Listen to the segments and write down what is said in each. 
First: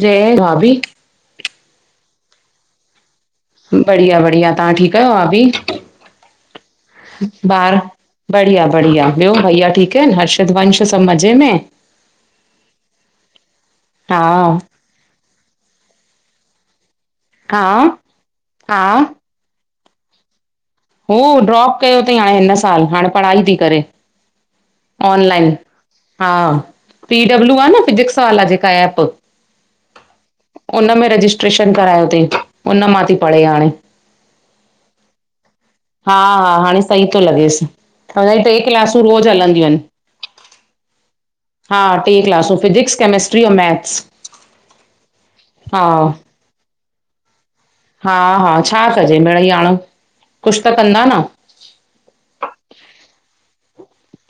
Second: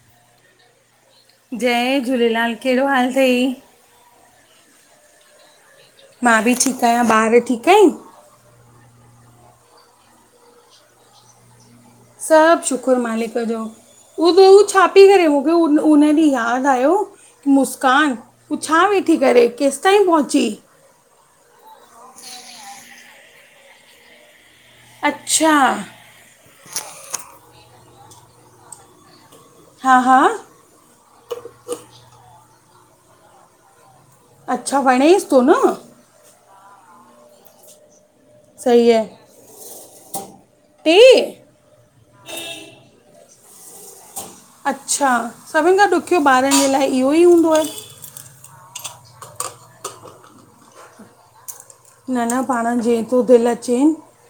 जय भाभी जय झूलेलाल कहिड़ो हालु तई? बढ़िया बढ़िया तां ठीकु आहियो भाभी? मां बि ठीकु आहियां, ॿार ठीकु आहिनि? बढ़िया बढ़िया ॿियो भईया ठीकु आहिनि ह्रषित वंश सभु मज़े में? सभु शुकुर मालिक जो, हा उ बि हू छा छाती करे ॿयो उ उन ॾींहुं यादि आयो कि हा मुस्कान हू छा हा वेठी करे केस हिताईं पहुंची हू ड्रॉप कयो तई हाणे हिन सालु, हाणे पढ़ाई ती करे। ऑनलाइन अच्छा हा पी डब्लू आ न फिजिक्स वाला जेका ऐ एप हा हा उन में रजिस्ट्रेशन करायो तई उन मां ती पढ़े हाणे। अच्छा वणेस तो न हा हा हाणे सही तो लॻेस त हुनजी टे सही क्लासूं आहे रोज़ हलंदियूं आहिन। टे हा टे क्लासूं फिज़िक्स केमेस्ट्री ऐं मैथ्स। अच्छा सभिन खां हा ॾुखियो ॿारनि जे लाए इहो ई हूंदो आ। हा हा छा कजे मिड़ई हाणे कुछ त कंदा न। न न पाण जीअं तूं दिल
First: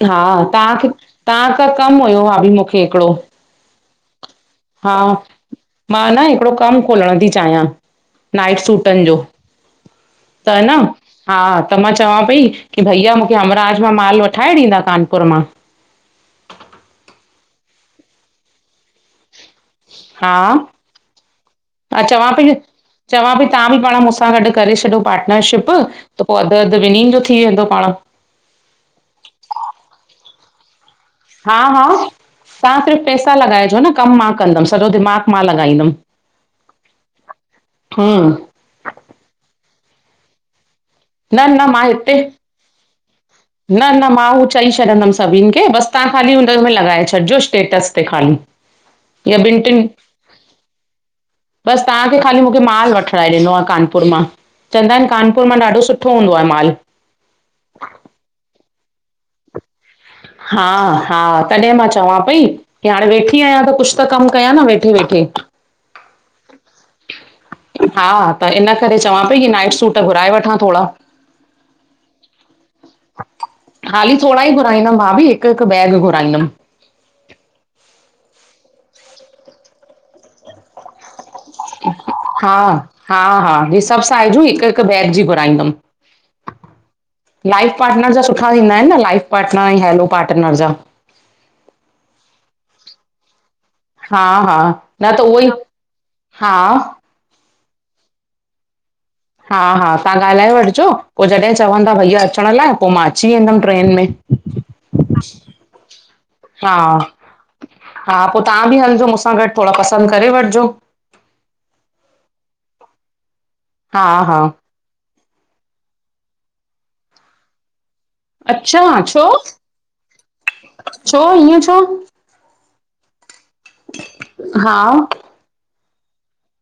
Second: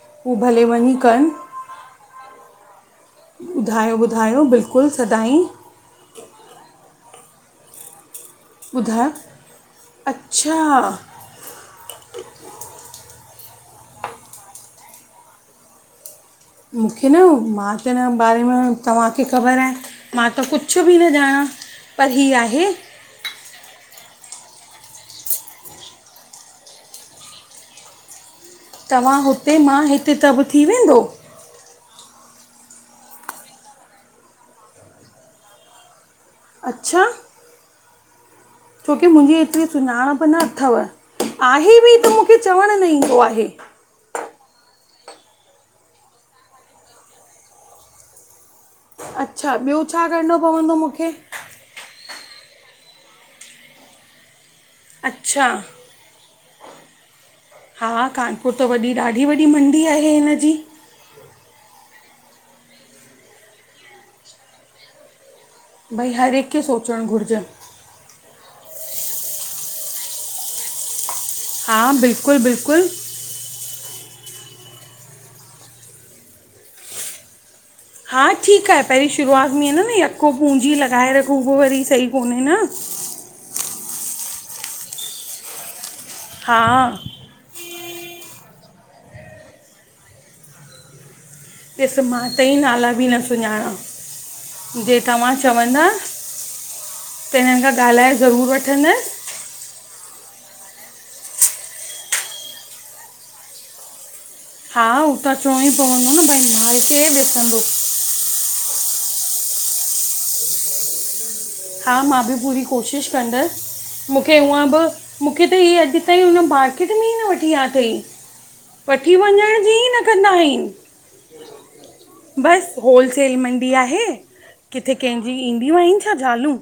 हा तव्हांखे तव्हां खां कम हुयो भाभी मूंखे हिकड़ो। ॿुधायो ॿुधायो बिल्कुल सदाई मां न हिकड़ो कम खोलण थी चायां। नाईट सूटन ॿुधायो जो अच्छा त न हा त मां चवां पई की भईया मूंखे हमराज मां माल वठाए ॾींदा कानपुर मां? मूंखे न मां त हिन बारे में तव्हांखे ख़बर आहे मां हा त कुछ बि न ॼाणा हा पर ही चवां पई आहे चवां पई तव्हां बि पाण मूंसां गॾ करे छॾयो पार्टनरशिप त पो अध अध ॿिनिन जो थी वेंदो पाण तव्हां हुते मां हिते त ब थी वेंदो? हा हा तव्हां सिर्फ़ पैसा लॻाइजो न, कम मां कंदम सॼो दिमाग़ लॻाईंदम। अच्छा हम्म छोकी मुंहिंजी एतरी सुञाणप न अथव न न आहे मां बि त हिते मूंखे चवण न ईंदो आहे। न न मां हू चई छॾंदम सभिन खे बस तव्हां ख़ाली हुन में लॻाए छॾिजो स्टेटस ते ख़ाली। या अच्छा ॿियो छा करणो पवंदो मूंखे? बस तव्हांखे ख़ाली मूंखे माल वठणाए ॾेनो आहे कानपुर मां। चअंदा आहिन अच्छा कानपुर मां ॾाढो सुठो हूंदो आहे माल। हा हा कानपुर त वॾी ॾाढी वॾी मंडी आहे हिनजी। हा हा तॾे मां चवां पई की हाणे वेठी आहियां त कुछ त कम कया न वेठे वेठे। भई हर हिक खे सोचण घुरजन। हा त इन करे चवां पई की नाइट सूट घुराए वठां थोड़ा। हा बिल्कुल बिल्कुल। हाली थोड़ा ई घुराईंदम भाभी हिक हिक बैग घुराईंदम। हा ठीक आहे पहरीं शुरूआत में आहे न न यको पूंजी लॻाए रखूं उ वरी सही कोन्हे हा न। हा हा ही सभ साइजूं हिक हिक बैग जी घुराईंदुम। हा लाइफ पार्टनर जा सुठा थींदा आहिन न लाइफ पार्टनर ऐं हैलो पार्टनर जा? ॾिस मां त ई नाला बि न सुञाणा। हा हा जे न त तव्हां उहोई चवंदा हा। त हिनन खां ॻाल्हाए ज़रूर वठंदस। हा हा तव्हां ॻाल्हाए वठजो पो जॾे चवंदा भईया अचण लाइ पोए पो मां अची वेंदम ट्रेन में। हा हू त अ चवणो ई पवंदो न भई हा माल खे ॾिसंदो। हा पो तव्हां बि हलजो मूंसां गॾ थोड़ा पसंद करे वठजो। हा मां बि पूरी कोशिशि हा कंदसि, मूंखे हा ऊअं बि मूंखे त हीअ अॼु ताईं हुन मार्केट में ई न वठी या तई, अच्छा वठी छो वञण जी ई न कंदा आहिनि। छो ईअं छो बसि होलसेल मंडी आहे, हा किथे कंहिंजी ईंदियूं आहिनि छा ज़ालूं?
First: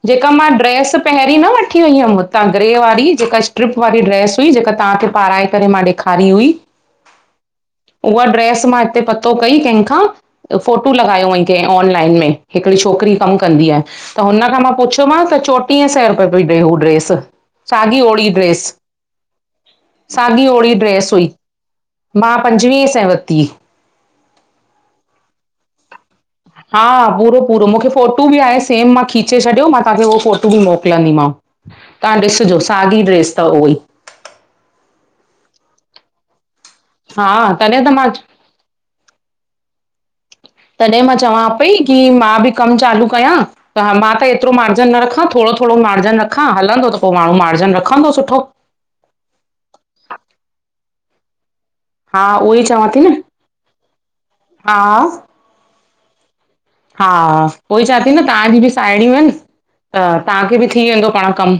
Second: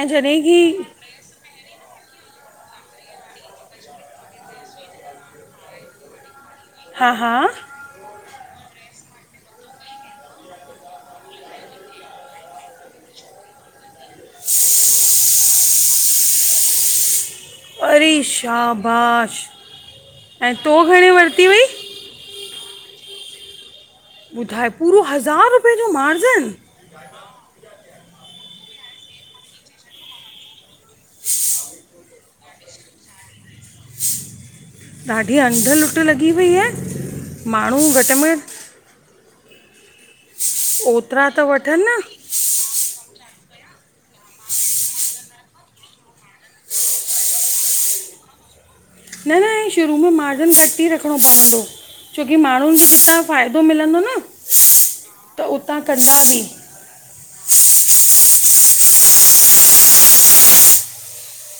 ऐं जेका जॾहिं मां की ड्रेस पहिरीं न वठी वई हुयमि हुतां ग्रे वारी जेका स्ट्रिप वारी ड्रेस हुई जेका तव्हांखे पाराए करे मां ॾेख खारी हुई, हा- हा। उहा ड्रेस मां हिते पतो कई कंहिंखां, त फोटू लॻायो हईं कें ऑनलाइन में हिकिड़ी छोकिरी कमु कंदी आहे, त हुन खांं मां पुछियोमांसि त चोटीहें सैं रुपए पई ॾे हू ड्रेस। साॻी अरे ओड़ी ड्रेस, शाबाश साॻी ऐं ओड़ी तो घणे ड्रेस हुई। वरिती मां पंजवीह सैं वती। ॿुधाए पूरो हज़ार रुपए जो मार्जन, हा, पूरो- पूरो मूंखे फोटू बि आहे सेम मां खीचे छॾियो, मां तव्हांखे उहो फोटू बि मोकलंदीमांव। तां ॾिसजो साॻी ड्रेस तव उहोई। ॾाढी अंध लुट लॻी पई आहे, हा तॾहिं माण्हू त मां घटि में तॾहिं मां ओतिरा त चवां पई वठनि की न मां बि कम चालू कयां, त मां त एतिरो मार्जन न रखां थोड़ो थोड़ो मार्जन रखां, हलंदो त पो माण्हू मार्जन रखंदो सुठो। न -न शुरू में मार्जन घटि ई रखिणो पवंदो। हा छोकी उहो ई माण्हुनि खे चवां थी न जितां फ़ाइदो मिलंदो न हा त उतां कंदा बि, हा, उहोई चां ती न तव्हांजी बि साहेड़ियूंइनि, त तांखे बि थी वेंदो पाण कमु।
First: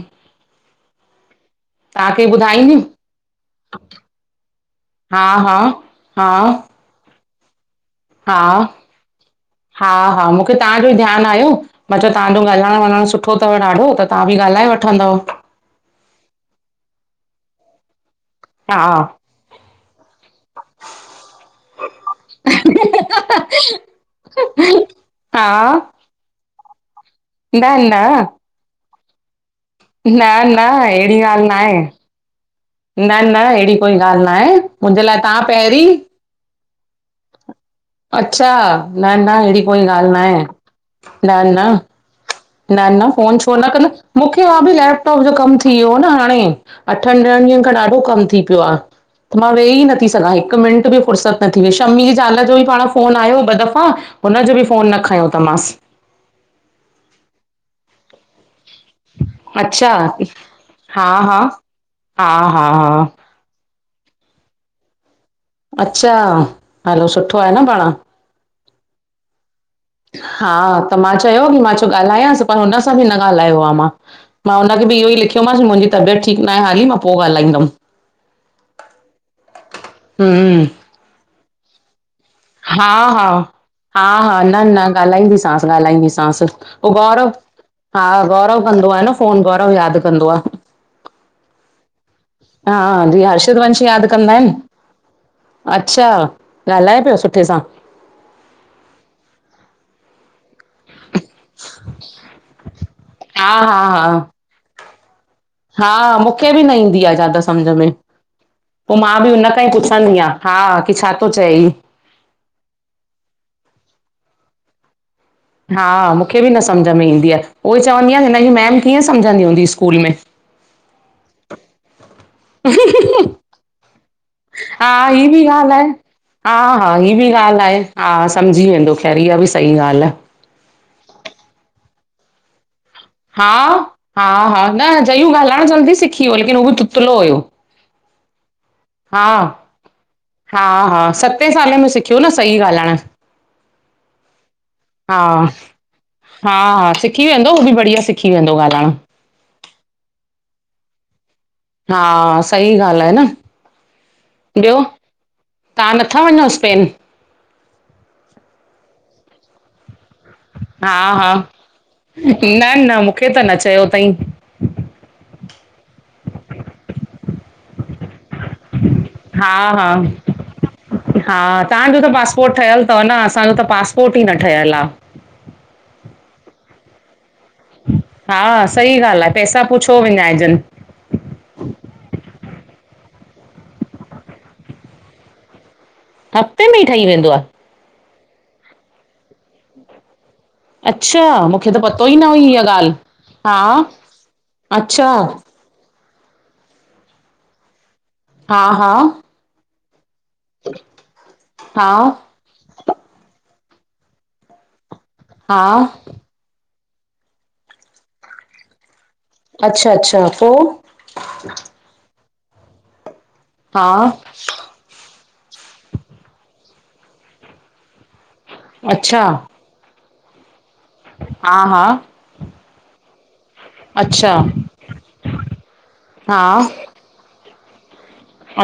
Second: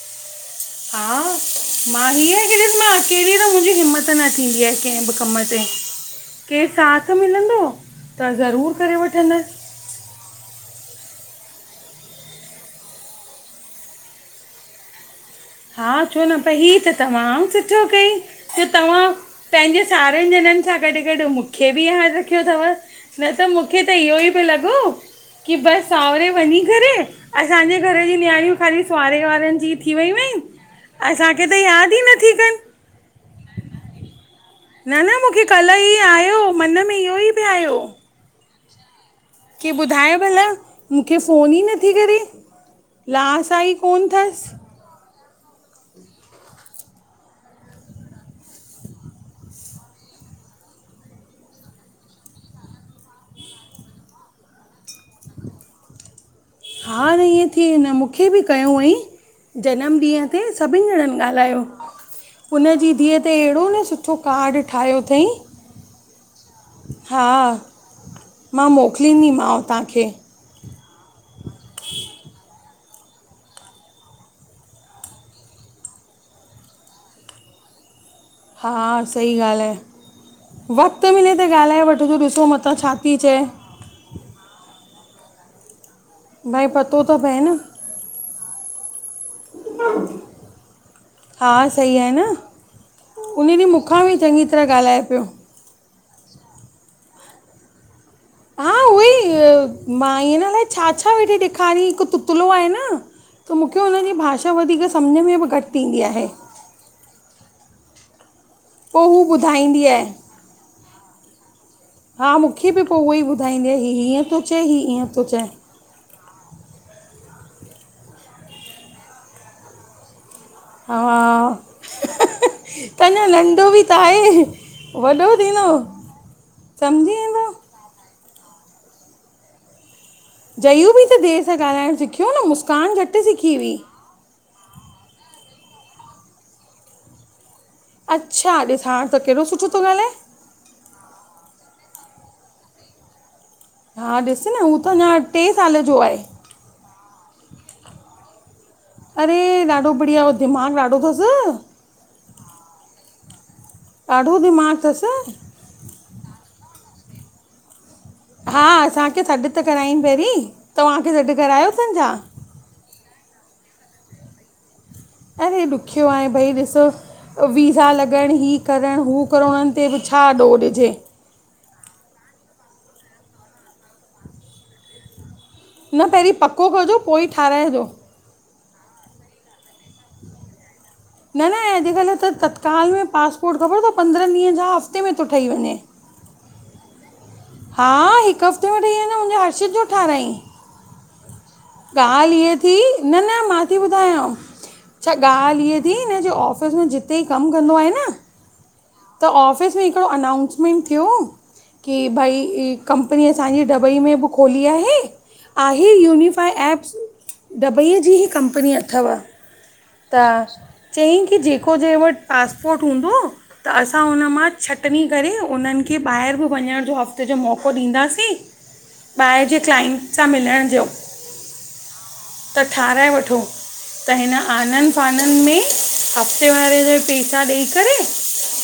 हा। मां तव्हांखे हीअं की ॾिस ॿुधाईंदियूं मां अकेली त मुंहिंजी हिम्मत न थींदी आहे कंहिं बि हा कम हा ते, हा केरु साथ मिलंदो त हा ज़रूरु करे वठंदसि, हा -हा, मूंखे तांजो ई ध्यानु आयो मां चयो तांजो ॻाल्हाइण -वलाइणु सुठोतव ॾाढो त, तां बि ॻाल्हाए वठंदव। हा, छो न पर ही त तमाम सुठो कई त हा तव्हा पंहिंजे सावरनि ॼणनि सां गॾु -गॾु मूंखे बि यादि रखियो तव? न त मूंखे त इहो ई पे लॻो हा की बसि सावरे वञी करे, न असांजे न घर जी न्याणियूं ख़ाली सावरे वारनि जी थी वयूं न आईन। न अहिड़ी ॻाल्हि नाहे, कनि न- न एहिड़ी कोई ॻाल्हि नाए। न -न मूंखे कल्ह ई आयो, मन में इहो ई बि आयो, अच्छा न- न अहिड़ी की कोई ॻाल्हि ॿुधाए नाहे, भला मूंखे न फ़ोन ई -न नथी करे न -न फोन लास छो न आई कोन कंदमि मूंखे अथसि भाभी लैप लैपटॉप जो कमु थी वियो ओ न हाणे, अठनि ॾहनि ॾींहनि खां ॾाढो कमु थी पियो आ। त मां वेही ई नथी सघां हिकु मिंट बि, फुर्सत न थीई शम्मी जे जाल जो बि पाण फोन आहियो ॿ दफ़ा हुनजो बि फ़ोन न खयों त मांसि। हा न इएंं थी व न मूंखे बि कयों हुअईं, अच्छा जनम ॾींहं ते सभिननि हा ॼणनि हा ॻाल्हायो, हा हा हुन जी हा धीअ त एड़ो न सुठो कार्ड ठाहियो तईं अच्छा हलो हा, सुठो आहे न पाण मां मोकिलिंदी मांव तांखे। हा, त मां चयो की मां चो ॻाल्हायांसि, पर हुन खां बि न ॻाल्हायो आ मां, मां हुनखे बि इहो ई लिखियोमांसि मुंहिंजी तबियत ठीकु नाहे हाली, मां पो ॻाल्हाईंदमि। हा, सही ॻाल्ह आए। हूं वक़्त मिले त ॻाल्हाए वठ ॾिसो मतां हा छा थी हा, चए हा हा, न न, ॻाल्हाईंदीसांस, ॻाल्हाईंदीस भई पो पतो त गौरव पए न हा, गौरव कंदो आए न फोन, गौरव याद कंदो आ। हा, सही आहे न। हा, जींएं उन हर्षित, ॾींहुं वंश मूंखां याद बि कंदा चङी एन। तरह ॻाल्हाए पियो अच्छा, ॻाल्हाए प्यो सुठे सां‌। हा, उअई मांईअ न, अलाइ छा छा वेठे ॾेखारयंई हिक तुतलो आए न त हा हा मुखे हा हुनजी भाषा, वधीक सम्झ में बि घट ईंदी हा आहे। मूंखे बि न ईंदी आ जादा सम्झ में, पो पोइ मां हू बि हुन खांई ॿुधाईंदी आहे पुछंदी आं। हा, की छाथो चै ही? हा मुखे बि पो उअई ॿुधाईंदीआ, ही हीअं थो चै ही ईंअं थो चै। हा, मूंखे बि न सम्झ में ईंदी आ, उहोई चवंदी आं, हिनजी मैम कीअं सम्झंदी हूंदी स्कूल में? हा, त अञा नंढ़ो बि त आहे हा, ही वॾो बि थींदो ॻाल्ह आहे, हा हा, ही सम्झी बि वेंदो ॻाल्ह आहे। हा, सम्झी वेंदो, ख़ैर इहा बि सही ॻाल्ह आ। जयू बि त देर सां ॻाल्हाइण सिख्यो न, मुस्कान झट हा, हा हा, न जयू ॻाल्हाइण जल्दी सिखी व्यो हो, लेकिन उहो बि तुतलो हुयो। अच्छा, ॾेिस हांण त हा केॾो सुठो तो ॻाल्हाए। हा हा, सतें सालें में सिखयो न, सही ॻाल्हाइण। हा, ॾिस न, हू त अञा हा टे साल जो आहे। हा हा, सिखी वेंदो, हू बि बढ़िया सिखी वेंदो ॻाल्हाइण। अरे! ॾाढो बढ़िया, हो दिमाग़ु ॾाढो थसि। हा, सही ॻाल्ह आए न। डाढो दिमाग थस। तां नथा वञो स्पेन? हा, असांखे सॾ त कराईंन पैरीं, हा तव्हांखे सॾ हा करायो थन छा? न न, मूंखे त न चयो तई। अरे! ॾुख्यो आहे, भई ॾिसो वीज़ा लॻण ही करण, हू करण, हा उन्हन ते हा बि छा ॾोह ॾिजे। हा, तहांजो त पासपोर्ट ठयल तव न, असांजो त पासपोर्ट ई न ठयल आ। न पहिरीं पको कजो, पोइ ई ठायराइजो। हा, सही ॻाल्ह आहे, पैसा पो छो विञाइजन। न न, अॼकल त तत्काल में पासपोर्ट, खबर थव पंद्रहंन ॾींहन जा हफ़्ते में थो ठही वञे। हफ़्ते में ई ठई वेंदो आ? हा, हिक हफ़्ते में ठई वेंदो, मुंजे हर्षीत जो ठारायईं। अच्छा मूंखे त पतो ई न ॻाल्ह हुई हीय इहा थी, ॻाल्हि न न मां थी हा ॿुधायांव। अच्छा छा ॻाल्ह इएं थी, हिन जे ऑफ़िस में जिते ही कम कंदो आहे न हा हा त, ऑफिस में हिकड़ो अनाउंसमेंट थियो हो, हा की भई कम्पनी असांजे डबईअ में बि खोली आहे, हा आहे यूनीफा पर एप्स, डबईअ जी ही कंपनी अथव, अच्छा त अच्छा पोइ चयईं की जेको जंहिं वट पासपोर्ट हूंदो, त हा असां हुन मां छ टनी करे उन्हन खे ॿाहिर बि वञण जो हफ़्ते जो मौको ॾींदासीं, ॿाहिर जे अच्छा ॿाएर जे क्लाइंट सां मिलण जो। हा हा त ठाहराए वठो त अच्छा हिन आनंन फानन में हा हफ़्ते वारे जे पैसा ॾेई करे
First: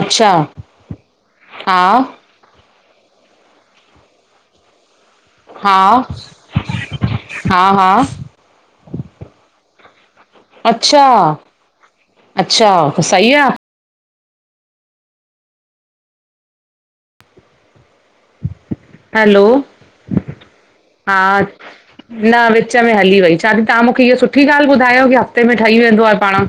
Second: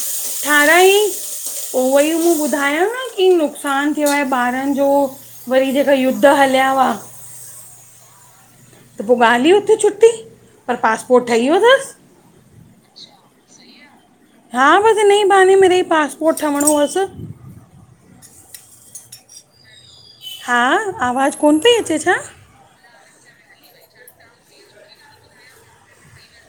अच्छा ठहिरायंइं हा पो उह ई मूं ॿुधायांस कि नुक़सान थियो आहे ॿारनि जो वरी हा जेको युद्ध हलिया हुआ हा हा त पो ॻाल इ हुते छुट्टी। पर अच्छा पासपोर्ट ठही वियो थस। अच्छा त सही आहे हा बस हिन ई बहाने मिढइ पासपोर्ट ठहिणो हुअस। हैलो हा आवाज़ु हा, कोन पई अचे छा न वि विच में हली वई, चएती तहां मूंखे इह सुठी ॻाल्हि ॿुधायो कि हफ़्ते में ठही वेंदो आ पाण।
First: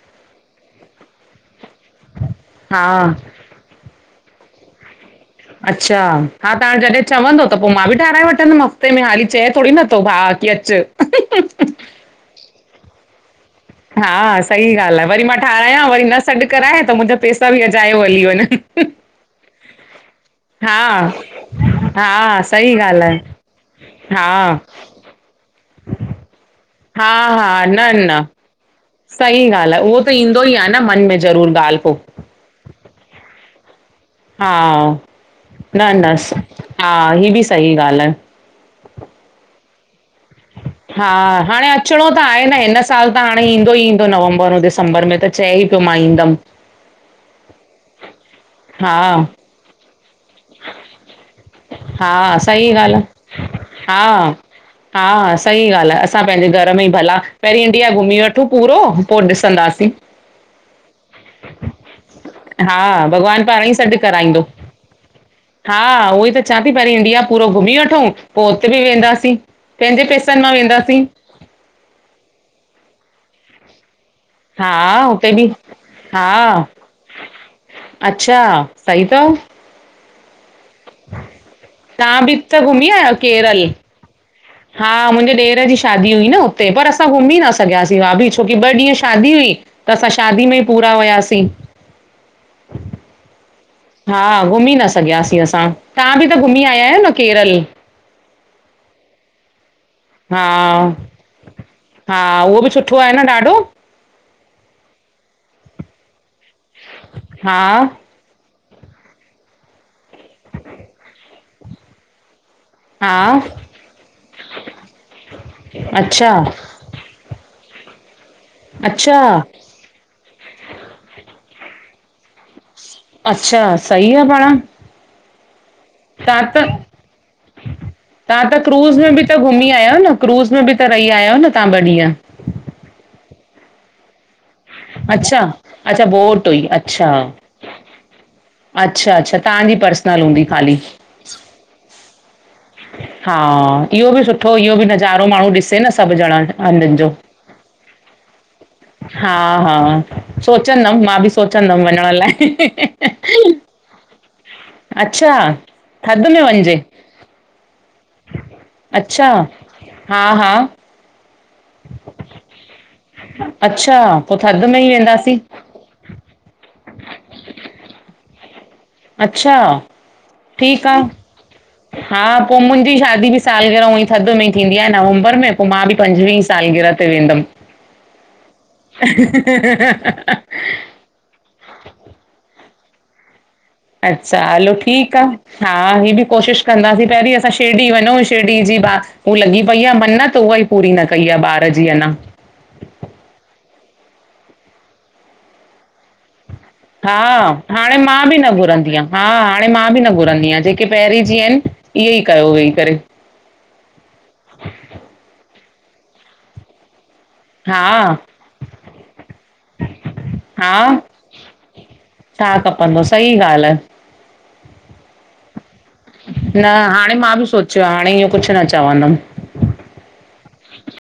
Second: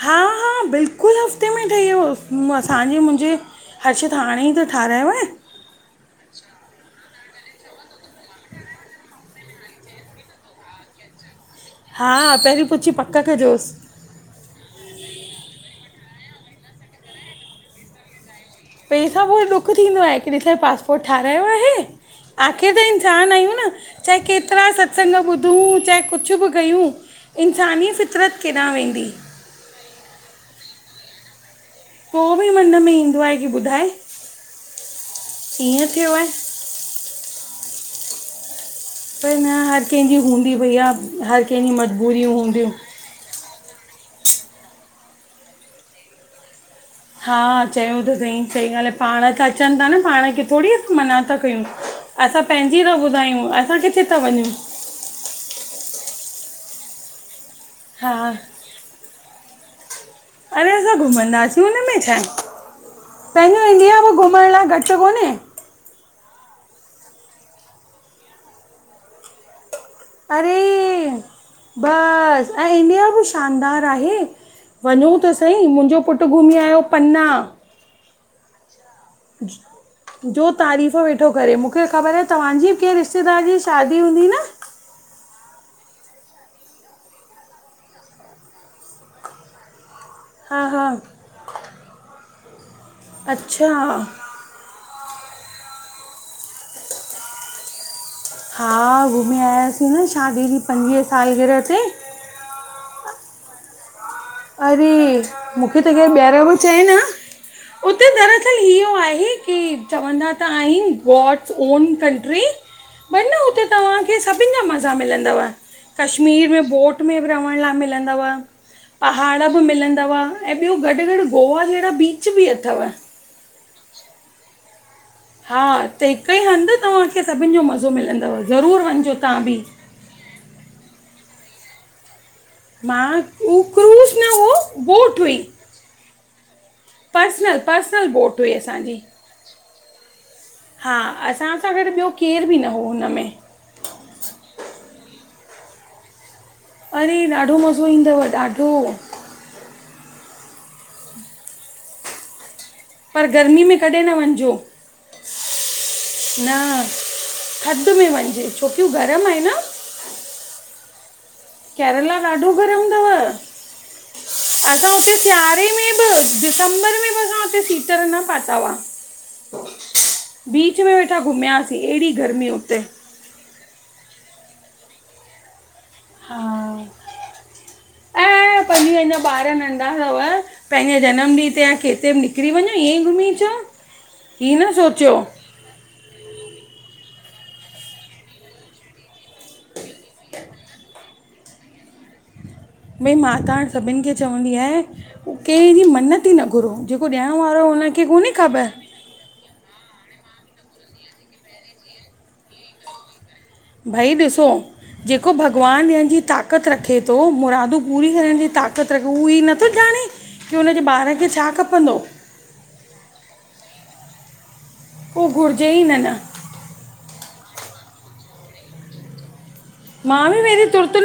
हा हा बिल्कुल हफ़्ते में ठही वियोसि हा असांजे- मुंहिंजे हर्षत हाणे ई त ठारायो आहे। अच्छा, हा त हाणे जॾहिं चवंदो त पो मां बि ठाराय वठंदमि हफ़्ते में, हाली चए थोड़ी नथो भाउ कि अच। च [unintelligible] हा, पहिरीं पुछी पक कजोस। हा सही ॻाल्हि आहे, वरी मां ठारांया, वरी न सॾु कराए त मुंहिंजा पैसा बि अजायो हली वञंन। इ सभु [inaudible] दुख थींदो आहे कि डिस पासपोर्ट ठारायो आहे, हा आख़िर सही त ॻाल्हि इंसान आहे आहियूं न। चाहे हा केतिरा सत्संग ॿुधूं, चाहे कुझ ब कयूं हा हा न इंसानी न फितरत केॾांहुं वेंदी सही ॻाल्हि आ, उहो त ईंदो ई आहे न मन में ज़रूर ॻाल्हि पो। पो बि मन में ईंदो आहे कि ॿुधाए! हा, ईअं न थियो -न, आहे हा ही बि सही ॻाल्हि आहे। पर न हर कंहिंजी हूंदी भईया, हा हर हाणे कंहिंजी अचिणो त मजबूरियू आहे न हूंदियूं। हिन साल त हाणे ईंदो ही ईंदो नवंबर ऐं दिसंबर में त चए ई पियो मां इदमि। हा चयो त संई, सही ॻाल्हि आहे, हा पाण त अचन था न, पाण खे थोड़ी असीं मना था कयूं। हा असां सही पंहिंजी था ॻाल्हि आहे ॿुधायूं, असां किथे था हा वञूं? हा सही ॻाल्हि आ, असां पंहिंजे घर में ई भला, पहरीं इंडिया हा घुमी वठूं पूरो पो ॾिसंदासीं। अरे असां घुमंदासीं, हुन में छाए। हा भॻवानु पाण पंहिंजो ई सॾु इंडिया बि कराईंदो घुमण लाइ घट कोन्हे। हा उहोई त चां थी, पहिरीं इंडिया पूरो घुमी वठूं, पो उते बि वेंदासीं पंहिंजे पैसे मां वेंदासीं। बस, ऐं इंडिया बि शानदार आहे। हा वञूं हुते त बि सही, मुंहिंजो पुट हा घुमी आयो पन्ना। अच्छा! सही थव। [inaudible] जो तारीफ़ वेठो करे, मूंखे ख़बर आ तव्हां बि त तव्हांजी घुमी के आया आहियो रिश्तेदार जी केरल शादी हूंदी न हा मुंहिंजे ॾेर जी शादी हुई न हुते, पर असां घुमी न सघियासीं भाभी, छोकी ॿ ॾींहं शादी हुई त असां शादी में ई हा हा पूरा हुयासीं। अच्छा! हा घुमी न सघियासीं असां, तहां बि त घुमी आया आहियो न केरल? हा घुमी आयासीं न हा शादीअ जी पंजुवीह साल गिरह ते। हा उहो बि सुठो आहे न ॾाढो? अरे मूंखे त केर ॿीहर बी चवे न हा उते दर असल इहो आहे की चवंदा त आहिन गॉड्स ओन कंट्री हा पर न हुते तव्हांखे सभिन जा मज़ा मिलंदव। अच्छा कश्मीर में बोट में बी रवंण लाइ मिलंदव। अच्छा पहाड़ बी मिलंदव ऐं ॿियो गॾु गॾु गोवा जहिड़ा बीच बी अथव। अछा सही आह पाण। हा त हिकु ई तव्हां त हंध तव्हांखे सभिन जो मज़ो मिलंदव, तव्हां त ज़रूर क्रूज़ वञिजो में बि त तहां बी घुमी आया आहियो न क्रूज़ में बी त रही आहियां न तहां ॿ ॾींहं? मां, उह क्रूज़ न हो। अछा, अछा बोट हुई अछा, पर्सनल पर्सनल बोट हुई असांजी अछा अछा तहांजी पर्सनल हूंदी ख़ाली। हा असां सां गॾु ॿियो केर बी न हो हुन में हा इहो बी सुठो इहो बी नज़ारो माण्हू ॾिसे न सभ ॼणा हंधनि जो अरे ॾाढो मज़ो इंदव ॾाढो। हा हा, सोचंदम मां बी सोचंदम वञण लाइ। पर गर्मी में कॾहिं न वञजो। अछा, थध में वञिजे? थध में वञिजे छोकी हू गरम अच्छा आहे न। हा हा केरला ॾाढो गरम थव, अच्छा पोइ थधि में ई असां हुते वेंदासीं सियारे दिसंबर में भी असां हुते सीटर न पाता हुआ। अछा बीच ठीक में आह। वेठा घुमियासीं अहिड़ी हा गर्मी पोइ हुते मुंहिंजी शादी बी सालगिरह उवईं थध में थींदी आह नवंबर में पोइ मां बी पंजवीह हा सालगिरह ते वेंदम। ऐं पंहिंजी ही अञा ही ॿार ही नंढा अथव ही पंहिंजे जनम ॾींहुं ते या केते बी निकरी वञो ईअं ई घुमी अचो। अछा हीअ हलो न ठीक सोचियो आह। हा हीअ बी कोशिश कंदासीं। पहिरीं असां शिरडी वञूं शिरडी जी बार हूअ लॻी पई आह मन्नत, उहा ई पूरी न कई आह ॿार जी अञा। भई मात हांणे सभिन खे चवंदी आहियां, कंहिंजी मन्नत मन्नत कॾी न घुरो जेको ॾियण वारो हो हुनखे कोन्हे ख़बर। हां हाणे मां बी न घुरंदी आहियां, जेके पहिरीं जी आहिन इहे ई कयो वेही करे। भाई ॾिसो, जेको भॻवान ॾियन जी ताक़त ताक़त रखे थो, मुरादूं हा पूरी करण जी ताक़त रखे, उह ई नथो ॼाणे की हा हुनजे ॿार खे छा खपंदो। छा खपंदो सही ॻाल्ह आहे। पोइ घुरजे ई न न। न हाणे मां बी सोचियो आह, हाणे इह कुछ न चवंदम। मां बी वरी तुर तुर